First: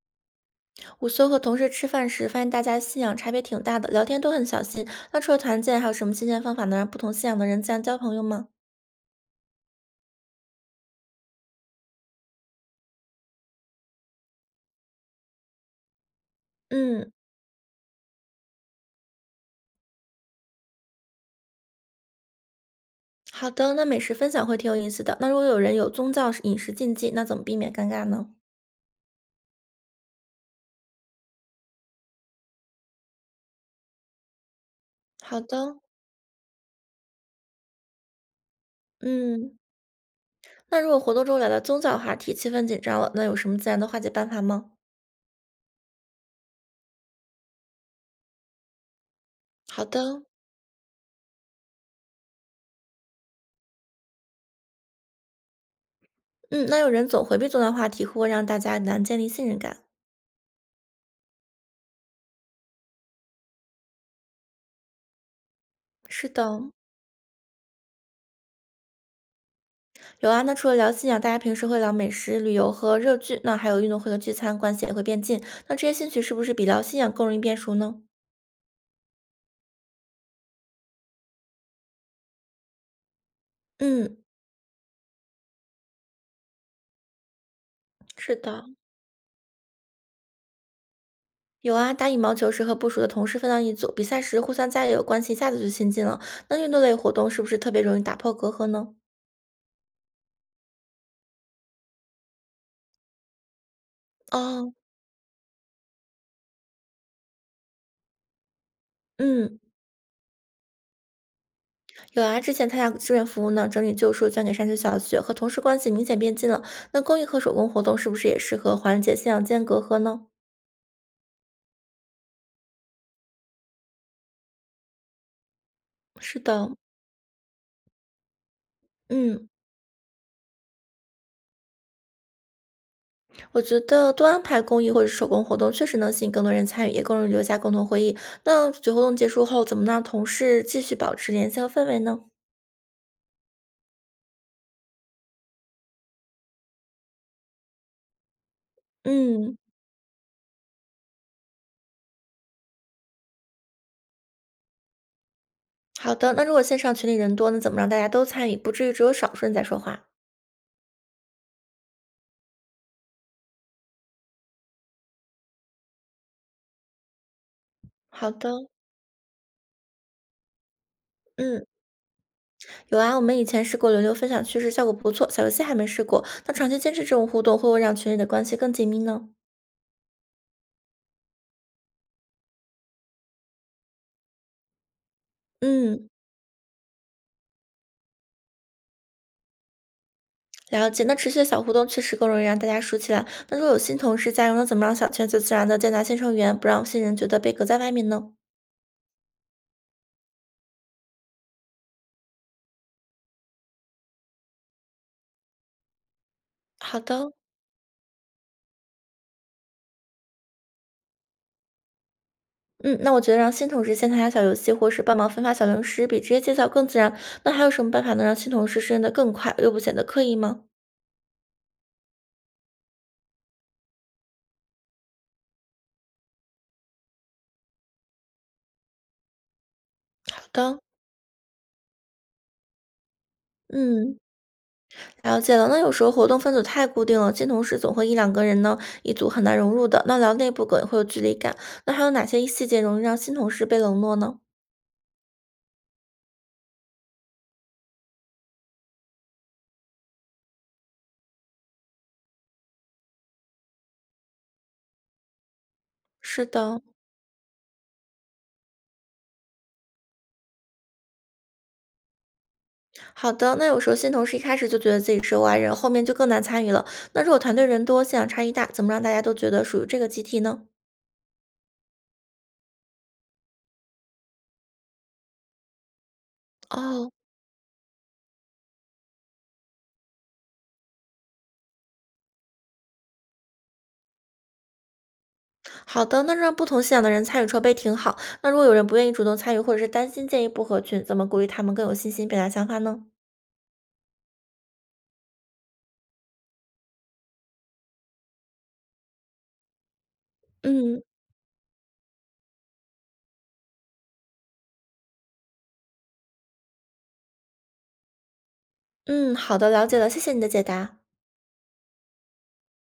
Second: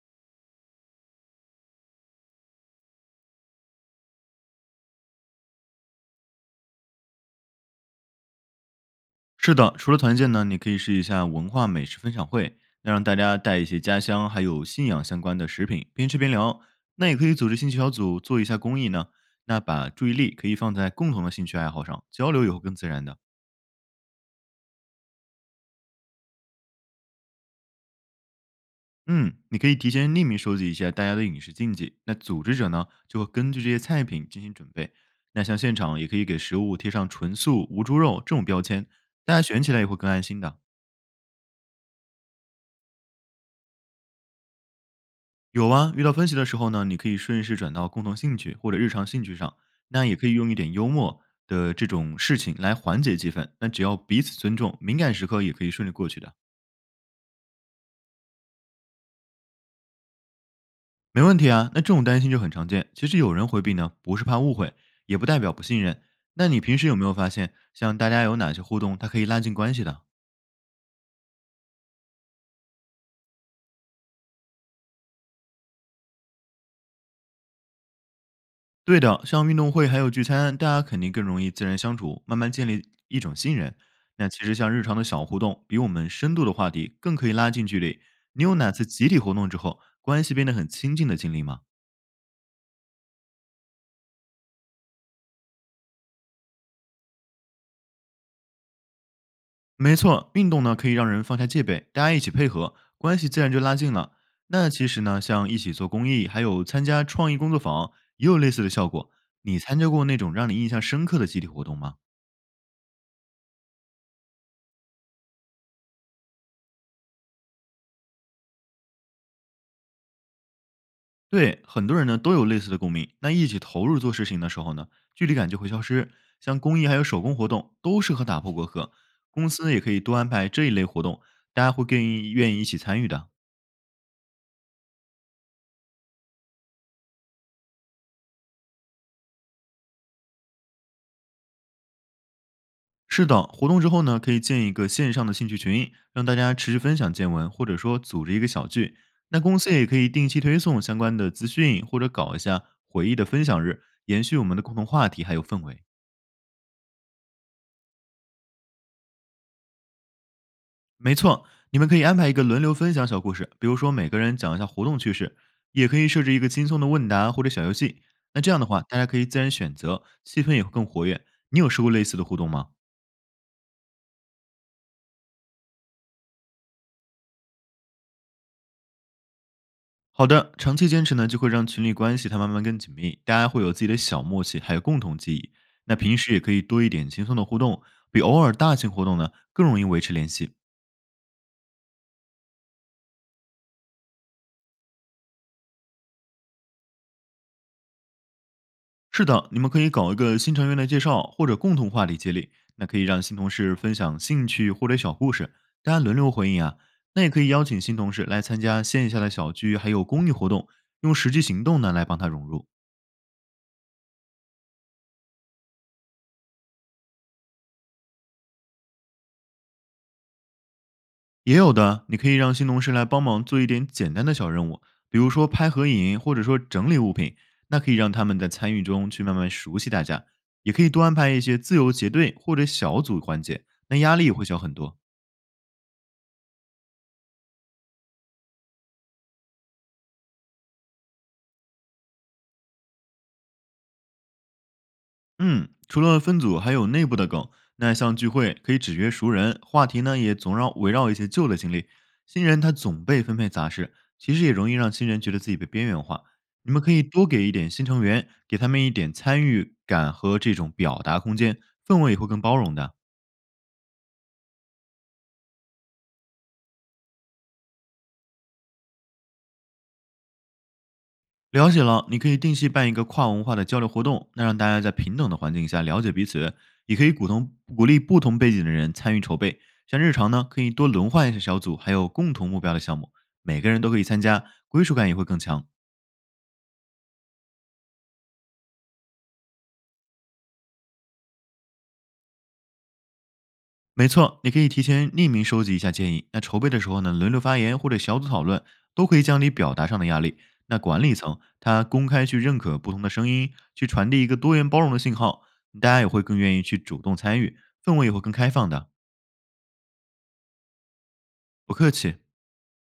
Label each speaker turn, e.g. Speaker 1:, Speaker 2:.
Speaker 1: 午休和同事吃饭时，发现大家信仰差别挺大的，聊天都很小心。那除了团建，还有什么新鲜方法能让不同信仰的人自然交朋友吗？
Speaker 2: 是的，除了团建呢，你可以试一下文化美食分享会，那让大家带一些家乡还有信仰相关的食品，边吃边聊。那
Speaker 1: 嗯，
Speaker 2: 也可以组织兴趣小组做一下公益呢，那把注意力可以放在共同的兴趣爱好上，交流也会更自然的。
Speaker 1: 好的。那美食分享会挺有意思的。那如果有人有宗教饮食禁忌，那怎么避免尴尬呢？
Speaker 2: 嗯，你可以提前匿名收集一下大家的饮食禁忌，那组织者呢就会根据这些菜品进行准备。
Speaker 1: 好
Speaker 2: 那像现
Speaker 1: 的，
Speaker 2: 场也可以给食物贴上纯素、无猪肉这种标签，大家
Speaker 1: 嗯。
Speaker 2: 选起来也会更安心的。
Speaker 1: 那如果活动中聊到宗教话题，气氛紧张了，那有什么自然的化解办法吗？
Speaker 2: 有啊，遇到分歧的时候呢，你可以顺势转到共同兴趣或者日常兴趣上，
Speaker 1: 好
Speaker 2: 那也
Speaker 1: 的，
Speaker 2: 可以用一点幽默的这种事情来缓解气氛。那只要彼此尊重，敏感时刻也可以顺利过去的，
Speaker 1: 嗯。那有人总回避宗教话题，会不会让大家难建立信任感？
Speaker 2: 没问题啊。那这种担心就很常见。其实有人回避呢，不是怕误会，也不代表不信任。
Speaker 1: 是
Speaker 2: 那
Speaker 1: 的，
Speaker 2: 你平时有没有发现，像大家有哪些互动，它可以拉近关系的？
Speaker 1: 有啊，那除了聊信仰，大家平时会聊美食、旅游和热剧，那还有运动会和聚餐，关系也会变近。那这些兴趣是不是比聊信仰更容易变熟呢？
Speaker 2: 对的，像运动会还有聚餐，大家肯定更容易自然相处，慢慢建立一种信任。
Speaker 1: 嗯，
Speaker 2: 那其实像日常的小互动，比我们深度的话题更可以拉近距离。
Speaker 1: 是
Speaker 2: 你有
Speaker 1: 的，
Speaker 2: 哪次集体活动之后关系变得很亲近的经历吗？
Speaker 1: 有啊。打羽毛球时和不熟的同事分到一组，比赛时互相加油，关系一下子就亲近了。那运动类活动是不是特别容易打破隔阂呢？
Speaker 2: 没错，运动呢可以让人放下戒备，大家一起配合，关系自然就拉近了。那
Speaker 1: 哦，
Speaker 2: 其实呢，像一起做公益，还有参加创意工作坊，也有类似的效果。你
Speaker 1: 嗯，
Speaker 2: 参加过那种让你印象深刻的集体活动吗？
Speaker 1: 有啊。之前参加志愿服务呢，整理旧书捐给山区小学，和同事关系明显变近了。那公益和手工活动是不是也适合缓解信仰间隔阂呢？
Speaker 2: 对，很多人呢都有类似的共鸣。那一起投入做事情的时候呢，距离感就会消失。
Speaker 1: 是
Speaker 2: 像
Speaker 1: 的，
Speaker 2: 公益还有手工活动，都适合打破隔阂。
Speaker 1: 嗯。
Speaker 2: 公司也可以多安排这一类活动，大家会更愿意一起参与的。
Speaker 1: 我觉得多安排公益或者是手工活动，确实能吸引更多人参与，也更容易留下共同回忆。那主题活动结束后，怎么让同事继续保持联系和氛围呢？
Speaker 2: 是的，活动之后呢，可以建一个线上的兴趣群，让大家持续分享见闻，或者说组织一个小聚。那
Speaker 1: 嗯，
Speaker 2: 公司也可以定期推送相关的资讯，或者搞一下回忆的分享日，延续我们的共同话题还有氛围。
Speaker 1: 好的。那如果线上群里人多，那怎么让大家都参与，不至于只有少数人在说话？
Speaker 2: 没错，你们可以安排一个轮流分享小故事，比如说每个人讲一下活动趣事，也可以设置一个轻松的问答或者小游戏。
Speaker 1: 好
Speaker 2: 那
Speaker 1: 的，
Speaker 2: 这样的话，大家可以自然选择，气氛也会更活跃。你
Speaker 1: 嗯，
Speaker 2: 有试过类似的互动吗？
Speaker 1: 有啊，我们以前试过轮流分享趣事，效果不错。小游戏还没试过，那长期坚持这种互动，会不会让群里的关系更紧密呢？
Speaker 2: 好的，长期坚持呢，就会让群里关系它慢慢更紧密，大家会有自己的小默契，还有共同记忆。那
Speaker 1: 嗯。
Speaker 2: 平时也可以多一点轻松的互动，比偶尔大型活动呢更容易维持联系。
Speaker 1: 了解，那持续的小互动确实更容易让大家熟起来。那如果有新同事加入，那怎么让小圈子自然的接纳新成员，不让新人觉得被隔在外面呢？
Speaker 2: 是的，你们可以搞一个新成员的介绍或者共同话题接力，那可以让新同事分享兴趣或者小故事，大家轮流回应啊。
Speaker 1: 好
Speaker 2: 那也
Speaker 1: 的，
Speaker 2: 可以邀请新同事来参加线下的小聚，还有公益活动，用实际行动呢来帮他融入。
Speaker 1: 嗯，那我觉得让新同事先参加小游戏，或是帮忙分发小零食，比直接介绍更自然。那还有什么办法能让新同事适应的更快，又不显得刻意吗？
Speaker 2: 也有的，你可以让新同事来帮忙做一点简单的小任务，比如说拍合影，或者说整理物品，那可以让他们在参与中去慢慢熟悉大家。
Speaker 1: 好
Speaker 2: 也
Speaker 1: 的，
Speaker 2: 可以多安排一些自由结对或者小组环节，那压
Speaker 1: 嗯，
Speaker 2: 力会小很多。
Speaker 1: 了解了。那有时候活动分组太固定了，新同事总会一两个人呢，一组很难融入的。那聊内部梗也会有距离感。那还有哪些细节容易让新同事被冷落呢？
Speaker 2: 嗯，除了分组，还有内部的梗。那像聚会可以只约熟人，话题呢也总绕围绕一些旧的经历。新人他总被分配杂事，其实也容易让新人觉得自己被边缘化。
Speaker 1: 是
Speaker 2: 你们
Speaker 1: 的，
Speaker 2: 可以多给一点新成员，给他们一点参与感和这种表达空间，氛围也会更包容的。
Speaker 1: 好的，那有时候新同事一开始就觉得自己是外人，后面就更难参与了。那如果团队人多，信仰差异大，怎么让大家都觉得属于这个集体呢？
Speaker 2: 了解了，你可以定期办一个跨文化的交流活动，那让大家在平等的环境下了解彼此，也可
Speaker 1: 哦，
Speaker 2: 以鼓动鼓励不同背景的人参与筹备。像日常呢，可以多轮换一下小组，还有共同目标的项目，每个人都可以参加，归属感也会更强。
Speaker 1: 好的，那让不同信仰的人参与筹备挺好。那如果有人不愿意主动参与，或者是担心建议不合群，怎么鼓励他们更有信心表达想法呢？
Speaker 2: 没错，你可以提前匿名收集一下建议。那筹备的时候呢，轮流发言或者小组讨论，都可以降低表达上的压力。那
Speaker 1: 嗯
Speaker 2: 管理层他公开去认可不同的声音，去传递一个多元包容的信号，大家也会更愿意去主动参与，氛围也会更开放的。
Speaker 1: 嗯，好的，了解了，谢谢你的解答。
Speaker 2: 不客气。